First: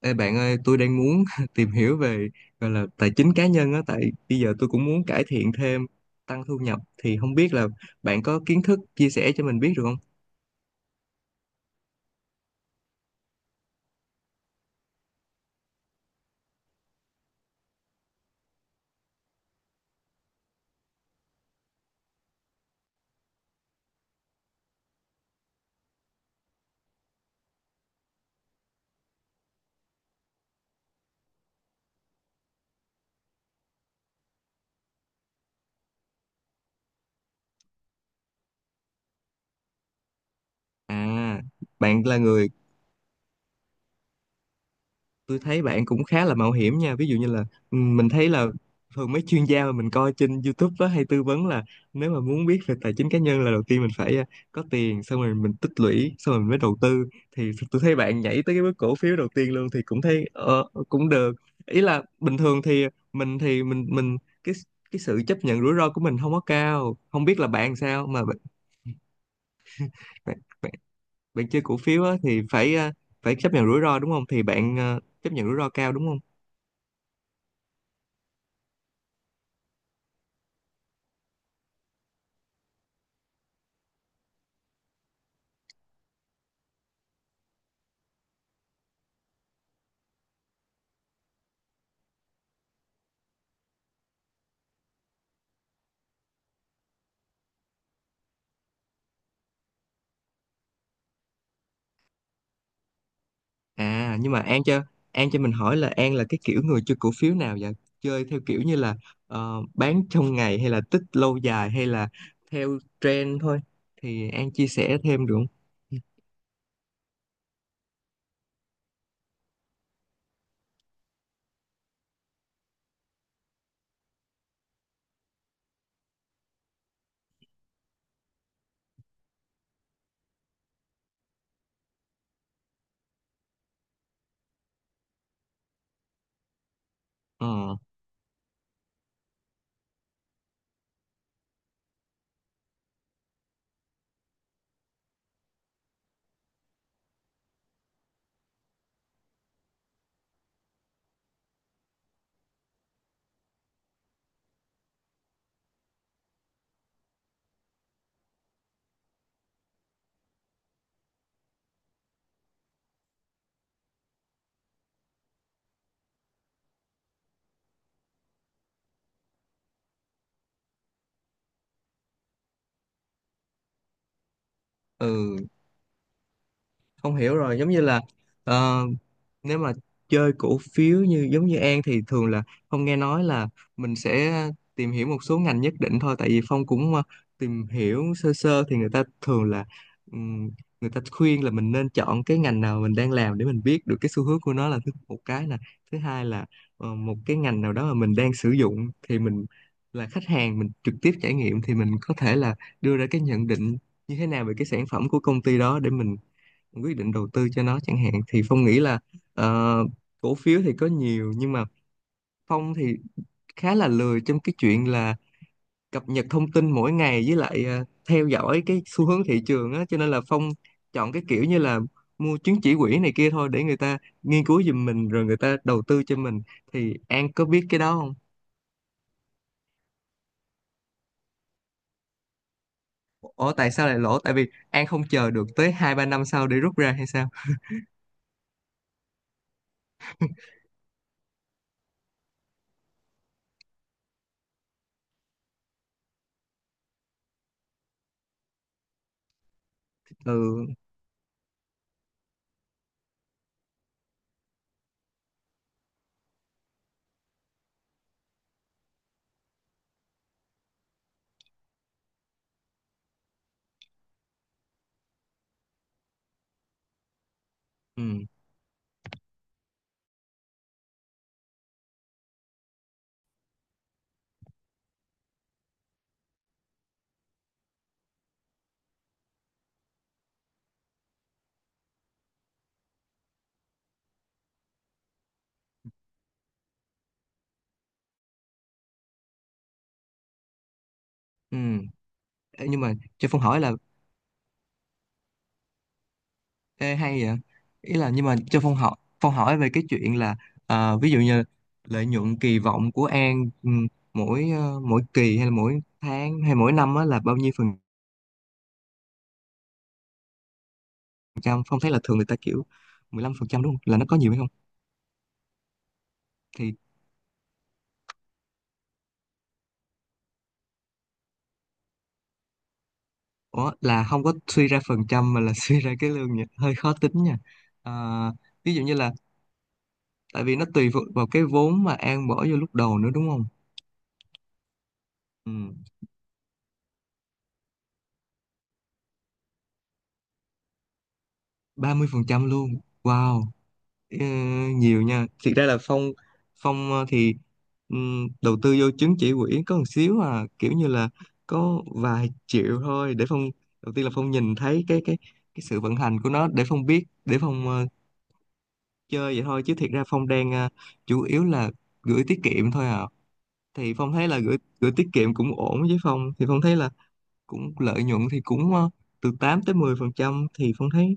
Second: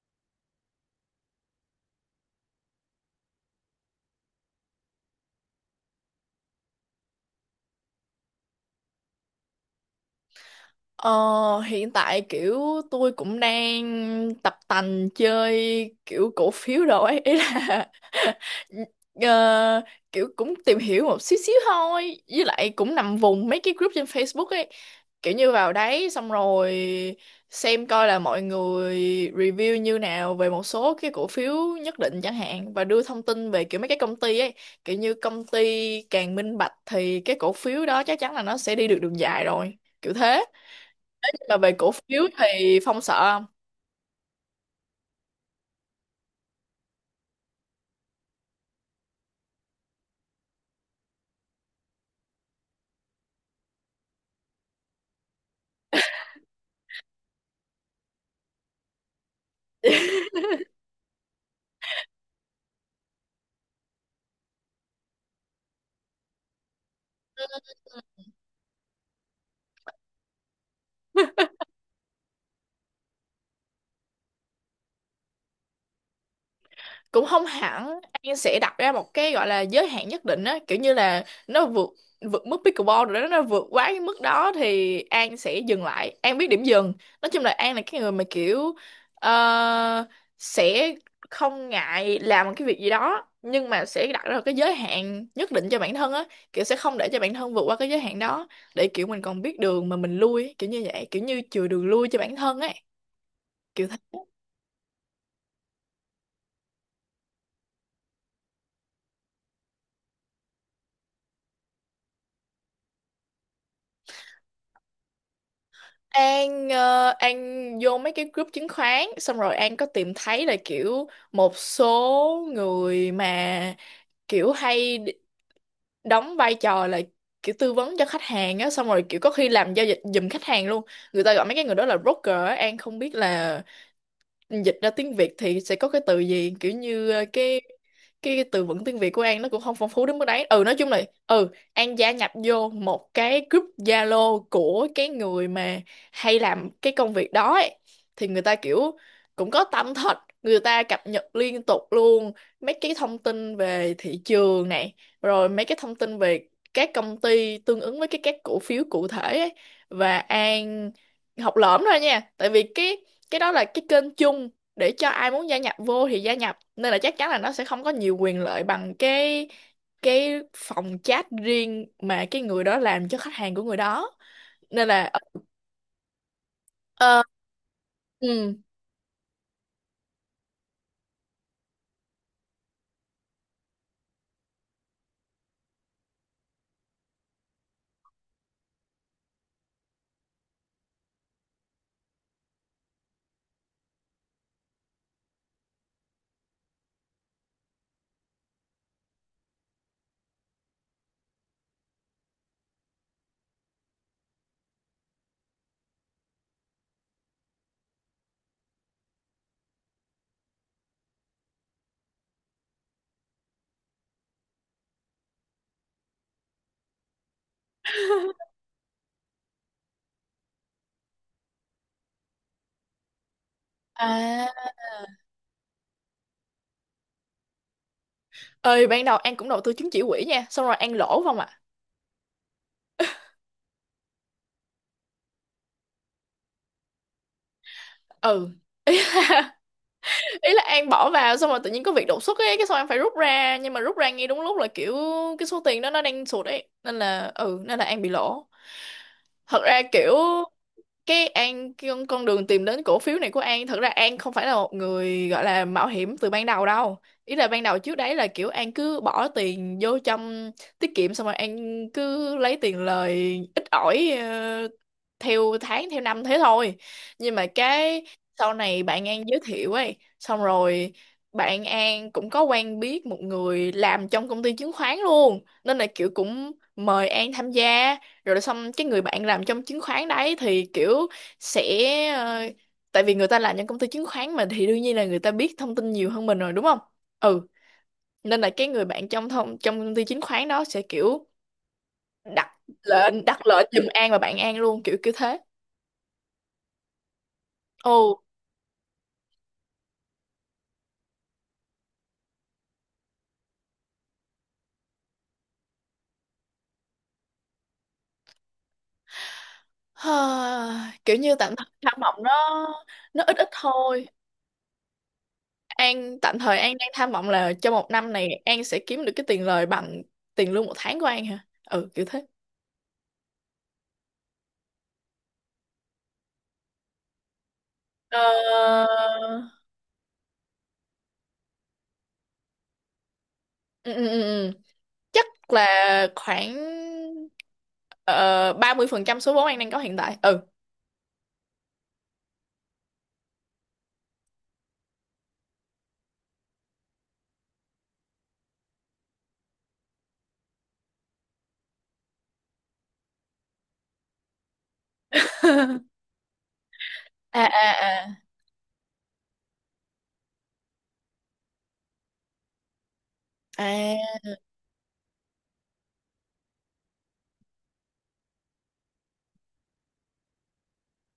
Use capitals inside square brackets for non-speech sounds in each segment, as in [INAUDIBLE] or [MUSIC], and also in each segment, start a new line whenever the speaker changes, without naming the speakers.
Ê bạn ơi, tôi đang muốn [LAUGHS] tìm hiểu về gọi là tài chính cá nhân á, tại bây giờ tôi cũng muốn cải thiện thêm, tăng thu nhập thì không biết là bạn có kiến thức chia sẻ cho mình biết được không?
Ờ, hiện tại kiểu tôi cũng đang tập tành chơi kiểu cổ phiếu rồi ấy ý là [LAUGHS] ờ, kiểu cũng tìm hiểu một xíu xíu thôi, với lại cũng nằm vùng mấy cái group trên Facebook ấy, kiểu như vào đấy xong rồi xem coi là mọi người review như nào về một số cái cổ phiếu nhất định chẳng hạn và đưa thông tin về kiểu mấy cái công ty ấy. Kiểu như công ty càng minh bạch thì cái cổ phiếu đó chắc chắn là nó sẽ đi được đường dài rồi, kiểu thế.
À,
Mà về cổ
bạn là
phiếu
người
thì Phong sợ không?
tôi thấy bạn cũng khá là mạo hiểm nha, ví dụ như là ừ, mình thấy là thường mấy chuyên gia mà mình coi trên YouTube á, hay tư vấn là nếu mà muốn biết về tài chính cá nhân là đầu tiên mình phải có tiền, xong rồi mình tích lũy, xong rồi mình mới đầu tư. Thì tôi thấy bạn nhảy tới cái bước cổ phiếu đầu tiên luôn thì cũng thấy
[LAUGHS]
cũng được. Ý là bình thường thì mình cái cái sự chấp nhận rủi ro của mình không có cao, không biết là bạn sao mà bạn, bạn, bạn chơi cổ phiếu á, thì phải phải chấp nhận rủi ro đúng không, thì bạn chấp nhận rủi ro cao đúng không?
Cũng không hẳn, An sẽ đặt ra một cái gọi là giới hạn nhất định á, kiểu như là nó vượt vượt mức pickleball rồi đó, nó vượt quá cái mức đó thì An sẽ dừng lại, An biết điểm dừng. Nói chung là An là cái người mà kiểu ờ, sẽ không ngại làm một cái việc gì đó nhưng mà sẽ đặt ra một cái giới hạn nhất định cho bản thân á, kiểu sẽ không để cho bản thân vượt qua cái giới hạn đó, để kiểu mình còn biết đường mà mình lui, kiểu như vậy, kiểu như chừa đường lui cho bản thân ấy, kiểu thế.
À nhưng mà An cho mình hỏi là An là cái kiểu người chơi cổ phiếu nào vậy? Chơi theo kiểu như là bán trong ngày, hay là tích lâu dài, hay là theo trend thôi? Thì An chia sẻ thêm được không?
An An vô mấy cái group chứng khoán xong rồi An có tìm thấy là kiểu một số người mà kiểu hay đóng vai trò là kiểu tư vấn cho khách hàng á, xong rồi kiểu có khi làm giao dịch giùm khách hàng luôn. Người ta gọi mấy cái người đó là broker á, An không biết là dịch ra tiếng Việt thì sẽ có cái từ gì, kiểu như
Ờ,
từ vựng tiếng Việt của An nó cũng không phong phú đến mức đấy. Ừ, nói chung là ừ An gia nhập vô một cái group Zalo của cái người mà hay làm cái công việc đó ấy. Thì người ta kiểu cũng có tâm thật, người ta cập nhật liên tục luôn mấy cái thông tin về thị trường này, rồi mấy cái thông tin về các công ty tương ứng với cái các cổ phiếu cụ thể ấy. Và An học lỏm thôi nha, tại vì cái đó là cái kênh chung để cho ai muốn gia nhập vô thì gia nhập, nên là chắc chắn là nó sẽ không có nhiều quyền lợi bằng cái phòng chat riêng mà cái người đó làm cho khách hàng của người đó, nên là
ừ, không
ờ,
hiểu rồi, giống như là
ừ
ờ, nếu mà chơi cổ phiếu như giống như An thì thường là Phong nghe nói là mình sẽ tìm hiểu một số ngành nhất định thôi, tại vì Phong cũng tìm hiểu sơ sơ thì người ta thường là ừm, người ta khuyên là mình nên chọn cái ngành nào mình đang làm để mình biết được cái xu hướng của nó, là thứ một cái nè. Thứ hai là một cái ngành nào đó mà mình đang sử dụng thì mình là khách hàng, mình trực tiếp trải nghiệm thì mình có thể là đưa ra cái nhận định như thế nào về cái sản phẩm của công ty đó để mình quyết định đầu tư cho nó chẳng hạn. Thì Phong nghĩ là ờ, cổ phiếu thì có nhiều, nhưng mà Phong thì khá là lười trong cái chuyện là cập nhật thông tin mỗi ngày, với lại theo dõi cái xu hướng thị trường á, cho nên là Phong chọn cái kiểu như là mua chứng chỉ quỹ này kia thôi, để người ta nghiên cứu
à
giùm mình rồi người ta đầu tư cho mình. Thì An có biết cái đó không?
ơi ban đầu An cũng đầu tư chứng chỉ quỹ nha, xong rồi An lỗ không ạ.
Ủa tại sao lại lỗ? Tại vì An không chờ được tới 2 3 năm sau để rút ra hay sao?
Ừ, ý là, [LAUGHS] ý là An bỏ vào xong rồi tự nhiên có việc đột xuất ấy, cái xong An phải rút ra, nhưng mà rút ra ngay đúng lúc là kiểu cái số tiền đó nó đang sụt ấy, nên là ừ nên là An bị lỗ. Thật ra kiểu
Ừ
cái An cái con đường tìm đến cổ phiếu này của An, thật ra An không phải là một người gọi là mạo hiểm từ ban đầu đâu. Ý là ban đầu trước đấy là kiểu An cứ bỏ tiền vô trong tiết kiệm, xong rồi An cứ lấy tiền lời ít ỏi, theo tháng theo năm thế thôi. Nhưng mà cái
ừ
sau này bạn An giới thiệu ấy, xong rồi bạn An cũng có quen biết một người làm trong công ty chứng khoán luôn, nên là kiểu cũng mời An tham gia. Rồi xong cái người bạn làm trong chứng khoán đấy thì kiểu sẽ ờ, tại vì người ta làm trong công ty chứng khoán mà thì đương nhiên là người ta biết thông tin nhiều hơn mình rồi đúng không. Ừ, nên là cái người bạn trong công ty chứng khoán đó sẽ kiểu
ừ
đặt
nhưng mà cho Phong
đặt
hỏi
lệnh
là
giùm An và bạn An luôn, kiểu kiểu thế.
Ê, hay vậy. Ý
Ồ
là nhưng mà cho Phong hỏi về cái chuyện là ví dụ như lợi nhuận kỳ vọng của An, ừ, mỗi mỗi kỳ hay là mỗi tháng hay mỗi năm á là bao nhiêu phần
ha, kiểu như tạm
trăm?
thời
Phong thấy
tham
là thường
vọng
người ta kiểu
nó
15
ít ít
phần trăm đúng không, là nó
thôi.
có nhiều hay không.
An tạm thời An
Thì
đang tham vọng là trong một năm này An sẽ kiếm được cái tiền lời bằng tiền lương một tháng của An hả, ừ kiểu thế.
ủa, là không có suy ra phần trăm mà là [LAUGHS] suy ra cái lương nha, hơi khó tính nha. Ờ, ví dụ
Ờ,
như là tại vì nó tùy thuộc vào cái vốn mà An bỏ vô lúc đầu nữa đúng không.
ừ, ừ, ừ. ừ. chắc
Ừ,
là khoảng 30% số vốn an đang có hiện tại, ừ.
30 phần trăm luôn, wow. Ờ, nhiều nha. Thiệt ra là Phong Phong thì đầu tư vô chứng chỉ quỹ có một xíu à, kiểu như là có vài triệu thôi để đầu tiên là Phong nhìn thấy cái cái sự vận
[LAUGHS]
hành của nó, để Phong biết, để
À
Phong
à à.
chơi vậy thôi, chứ thiệt ra Phong đang chủ yếu là gửi tiết kiệm thôi à.
[LAUGHS]
Thì Phong
À,
thấy là gửi gửi tiết kiệm cũng ổn, với Phong thì Phong thấy là cũng lợi nhuận thì cũng từ 8 tới 10 phần trăm thì Phong thấy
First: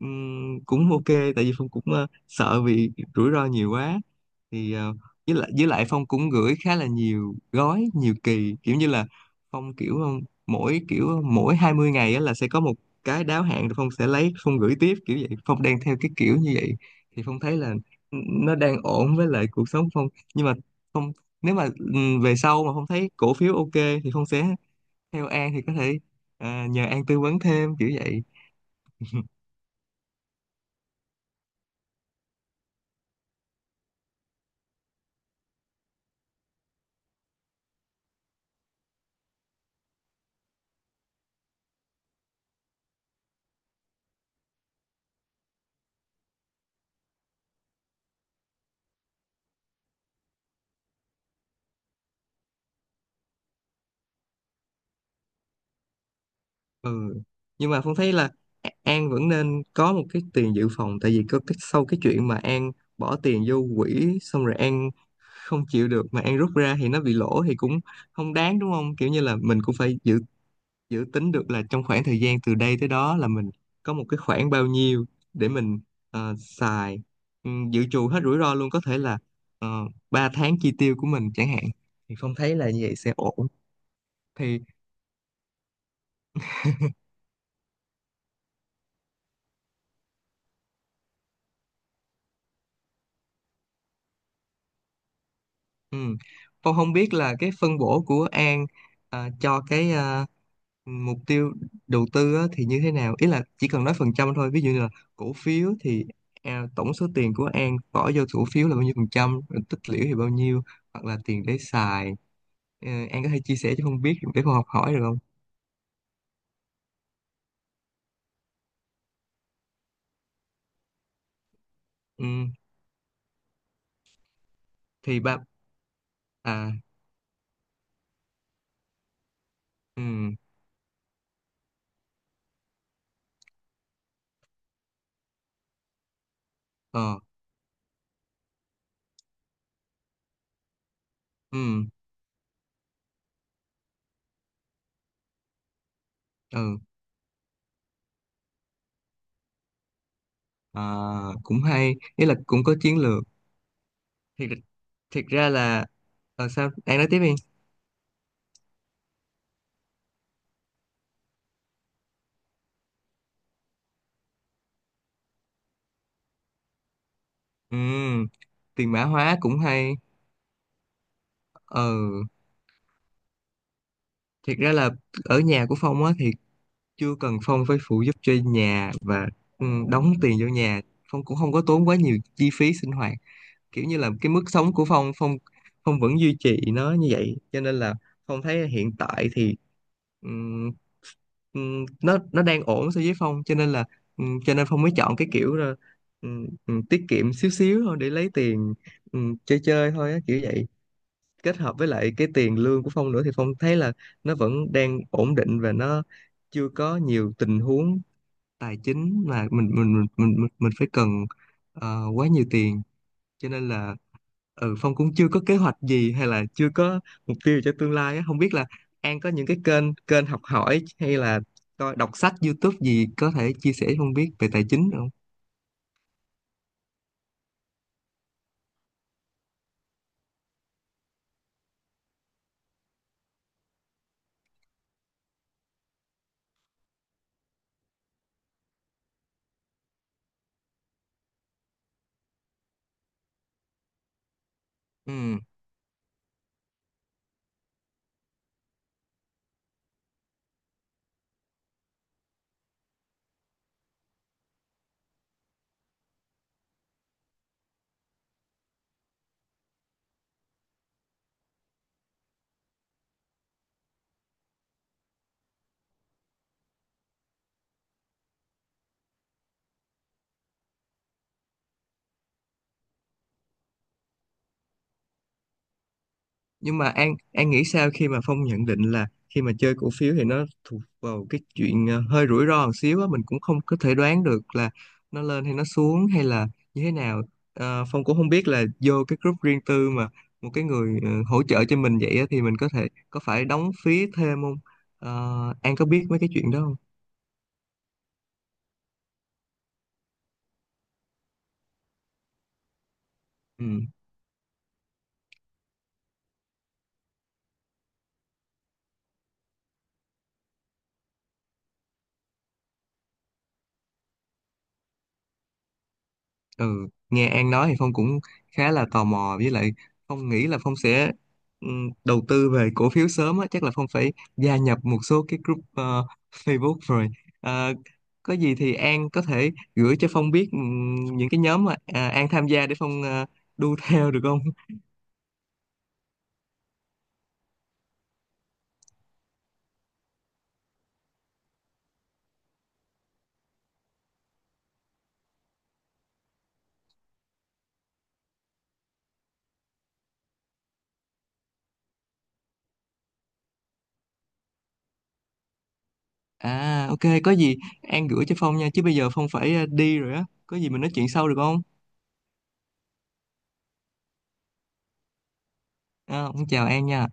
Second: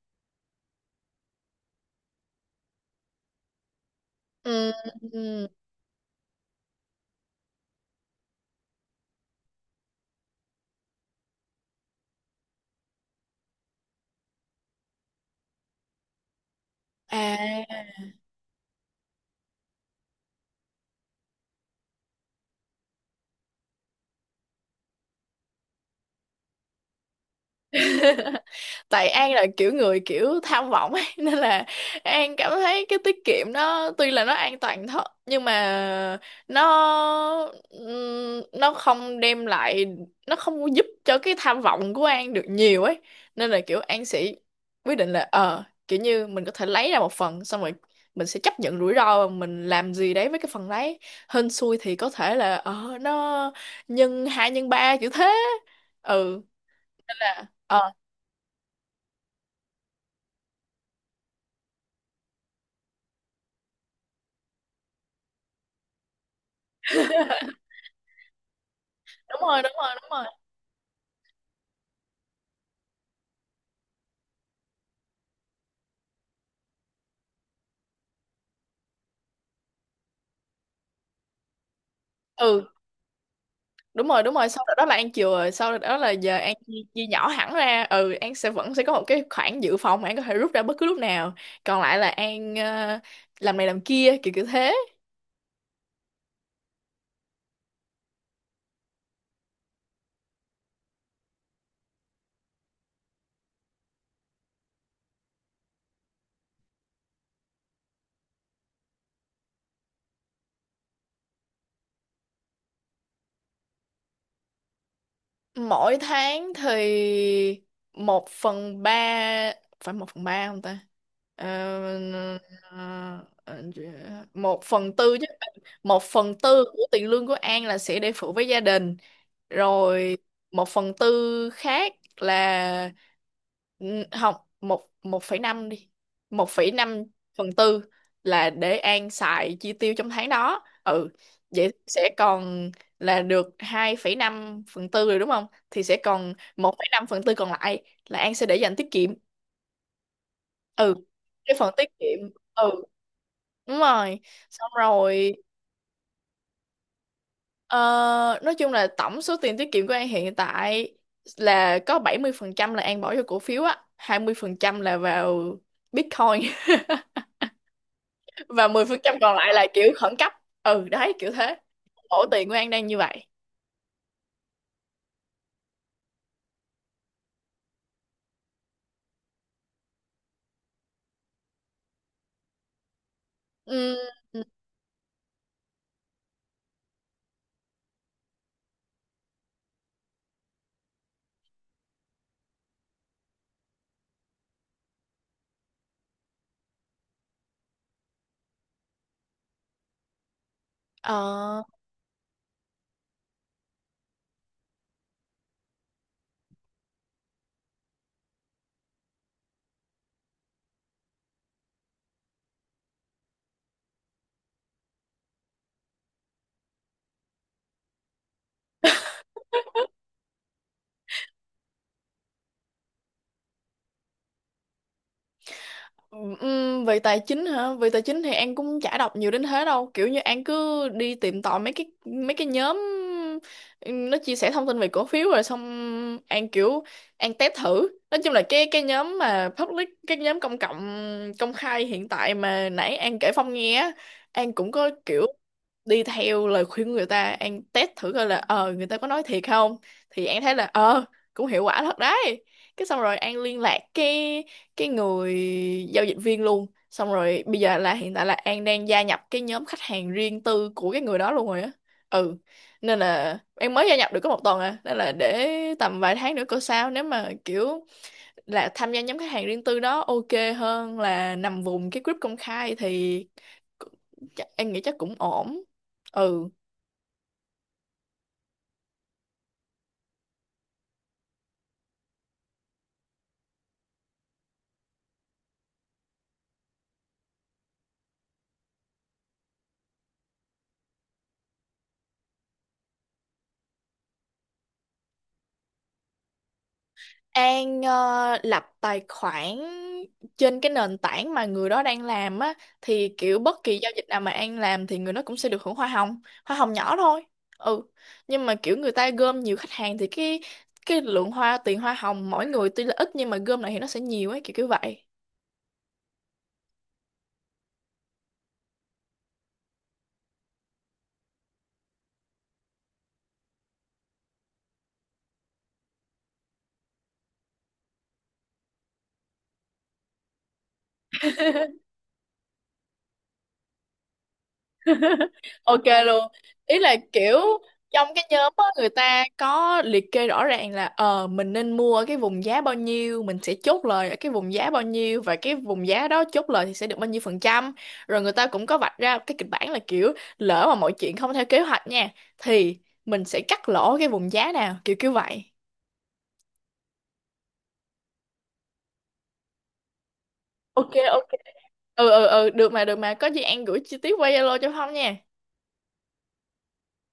ừm, cũng ok, tại vì Phong cũng sợ vì rủi ro nhiều quá.
ừ,
Thì ờ,
ừ,
với lại Phong cũng gửi khá là nhiều gói, nhiều kỳ, kiểu như là Phong kiểu mỗi kiểu mỗi 20 ngày á là sẽ có một cái đáo hạn, rồi Phong sẽ lấy, Phong gửi tiếp, kiểu vậy. Phong đang theo cái kiểu như vậy. Thì Phong thấy là
à.
nó đang ổn với lại cuộc sống Phong. Nhưng mà Phong, nếu mà về sau mà Phong thấy cổ phiếu ok thì Phong sẽ theo An, thì có thể nhờ An tư vấn thêm kiểu vậy.
[LAUGHS] Tại An là kiểu người kiểu tham vọng ấy, [LAUGHS] nên là An cảm thấy cái tiết kiệm nó tuy là nó an toàn thật, nhưng mà nó nó không đem lại, nó không có giúp cho cái tham vọng của An được nhiều ấy, nên là kiểu An sẽ quyết định là ờ kiểu như mình có thể lấy ra một phần, xong rồi mình sẽ chấp nhận rủi ro và mình làm gì đấy với cái phần đấy. Hên xui thì có thể là ờ nó nhân hai nhân ba, kiểu thế. Ừ nên
Ừ,
là
nhưng mà
ờ
Phong thấy là An vẫn nên có một cái tiền dự phòng, tại vì có cái sau cái chuyện mà An bỏ tiền vô quỹ xong rồi An không chịu được mà An rút ra thì nó bị lỗ thì cũng không đáng đúng không, kiểu như là
đúng rồi
mình
đúng
cũng
rồi
phải
đúng
dự
rồi.
dự tính được là trong khoảng thời gian từ đây tới đó là mình có một cái khoản bao nhiêu để mình xài, ừ, dự trù hết rủi ro luôn, có thể là 3 tháng chi tiêu của mình chẳng hạn. Thì Phong thấy
Ừ
là như vậy sẽ ổn.
đúng rồi đúng rồi,
Thì
sau đó là An chừa, rồi sau đó là giờ An chia nhỏ hẳn ra. Ừ, An sẽ vẫn sẽ có một cái khoản dự phòng mà An có thể rút ra bất cứ lúc nào, còn lại là An làm này làm kia kiểu kiểu thế.
ừ. Tôi không biết là cái phân bổ của An cho cái mục tiêu đầu tư á, thì như thế nào? Ý là chỉ cần nói phần trăm thôi. Ví dụ như là cổ phiếu thì à, tổng số tiền của An bỏ vô cổ phiếu là bao nhiêu phần trăm, rồi tích lũy thì bao nhiêu, hoặc là tiền để xài. Ờ, An có thể chia sẻ cho không biết để con học hỏi được không?
Mỗi tháng thì một phần ba, phải một phần ba không ta? Ờ,
Ừ.
ờ, ờ, một phần tư
Thì
chứ.
ba,
Một phần tư
à,
của tiền lương của An là sẽ để phụ với gia đình,
ừ,
rồi một phần tư khác là ừ, không một một phẩy năm đi, một phẩy năm
ờ,
phần tư là để An xài chi tiêu trong tháng đó. Ừ, vậy
ừ,
sẽ còn là được hai phẩy năm phần tư rồi đúng không? Thì sẽ còn một
ừ,
phẩy năm phần tư còn lại là An sẽ để dành tiết kiệm.
à,
Ừ, cái
cũng
phần
hay,
tiết kiệm.
ý là cũng
Ừ,
có chiến lược
đúng rồi.
thiệt.
Xong
Thiệt
rồi,
ra là ờ, sao An nói tiếp đi.
ờ, nói chung là tổng số tiền tiết kiệm của An hiện tại là có 70% là An bỏ vô cổ phiếu á, 20% là vào Bitcoin
Ừ,
[LAUGHS] và mười
tiền
phần
mã
trăm còn
hóa
lại
cũng
là kiểu
hay.
khẩn cấp. Ừ, đấy, kiểu thế.
Ờ,
Ổ tiền của An đang như vậy.
thiệt ra là ở nhà của Phong á thì chưa cần Phong phải phụ giúp cho nhà và ừ, đóng tiền vô nhà. Phong cũng không có tốn quá nhiều chi phí sinh hoạt, kiểu như
Ừ.
là cái mức sống của Phong Phong Phong vẫn duy trì nó như vậy, cho nên là Phong thấy hiện tại thì ừm, nó đang ổn so với Phong, cho nên là cho nên Phong mới chọn cái kiểu là tiết kiệm xíu xíu thôi để lấy tiền chơi chơi thôi á, kiểu vậy, kết
Ờ.
hợp với lại cái tiền lương của Phong nữa. Thì Phong thấy là nó vẫn đang ổn định, và nó chưa có nhiều tình huống tài chính mà mình phải cần quá nhiều tiền, cho nên là ừ Phong cũng chưa có kế hoạch gì hay là chưa có mục tiêu cho tương lai á. Không biết là An có những cái kênh kênh học hỏi hay là coi đọc sách YouTube gì có thể chia sẻ cho Phong biết về tài chính được không?
Về tài chính hả? Về tài chính thì An cũng chả đọc nhiều đến thế đâu. Kiểu như An cứ đi tìm tòi mấy cái nhóm nó chia sẻ thông tin về cổ phiếu, rồi xong An kiểu An test thử. Nói chung là cái nhóm mà public, cái nhóm công cộng công khai hiện tại mà nãy An kể Phong nghe á, An cũng có kiểu
Ừ,
đi theo lời khuyên của người ta, An test thử coi là ờ người ta có nói thiệt không. Thì An thấy là ờ cũng hiệu quả thật đấy. Cái xong rồi An liên lạc cái người giao dịch viên luôn, xong rồi bây giờ là hiện tại là An đang gia nhập cái nhóm khách hàng riêng tư của cái người đó luôn rồi á. Ừ, nên là em mới gia nhập được có một tuần à, nên là để tầm vài tháng nữa coi sao, nếu mà kiểu là tham gia nhóm khách hàng riêng tư đó ok hơn là nằm vùng cái group công khai thì em nghĩ chắc cũng ổn. Ừ,
nhưng mà An nghĩ sao khi mà Phong nhận định là khi mà chơi cổ phiếu thì nó thuộc vào cái chuyện hơi rủi ro một xíu á, mình cũng không có thể đoán được là nó lên hay nó xuống hay là như thế nào. Ờ, Phong cũng không biết là vô cái group riêng tư mà một cái người hỗ trợ cho mình vậy á, thì mình có thể có phải đóng phí thêm không. Ờ, An có biết mấy cái chuyện đó không?
An lập tài khoản trên cái nền tảng mà người đó đang làm á, thì kiểu bất
Ừ.
kỳ giao dịch nào mà An làm thì người đó cũng sẽ được hưởng hoa hồng nhỏ thôi. Ừ. Nhưng mà kiểu người ta gom nhiều khách hàng thì cái lượng tiền hoa hồng mỗi người tuy là ít nhưng mà gom lại thì nó sẽ nhiều ấy, kiểu kiểu vậy.
Ừ, nghe An nói thì Phong cũng khá là tò mò, với lại Phong nghĩ là Phong sẽ đầu tư về cổ phiếu sớm á, chắc là Phong phải gia nhập một số cái group Facebook rồi. Ờ, có gì thì An có thể gửi cho Phong biết những cái nhóm mà à, An tham gia, để Phong đu [LAUGHS] theo được không?
Ok luôn. Ý là kiểu trong cái nhóm á người ta có liệt kê rõ ràng là ờ mình nên mua ở cái vùng giá bao nhiêu, mình sẽ chốt lời ở cái vùng giá bao nhiêu và cái vùng giá đó chốt lời thì sẽ được bao nhiêu phần trăm. Rồi người ta cũng có vạch ra cái kịch bản là kiểu lỡ mà mọi chuyện không theo kế hoạch nha, thì mình sẽ cắt lỗ cái vùng giá nào, kiểu kiểu vậy.
À ok, có gì An gửi cho Phong nha, chứ bây giờ Phong phải đi rồi á, có gì mình
Ok
nói chuyện
ok.
sau được không?
Được mà có gì An gửi chi tiết qua Zalo cho Phong nha.
À, Phong chào An nha.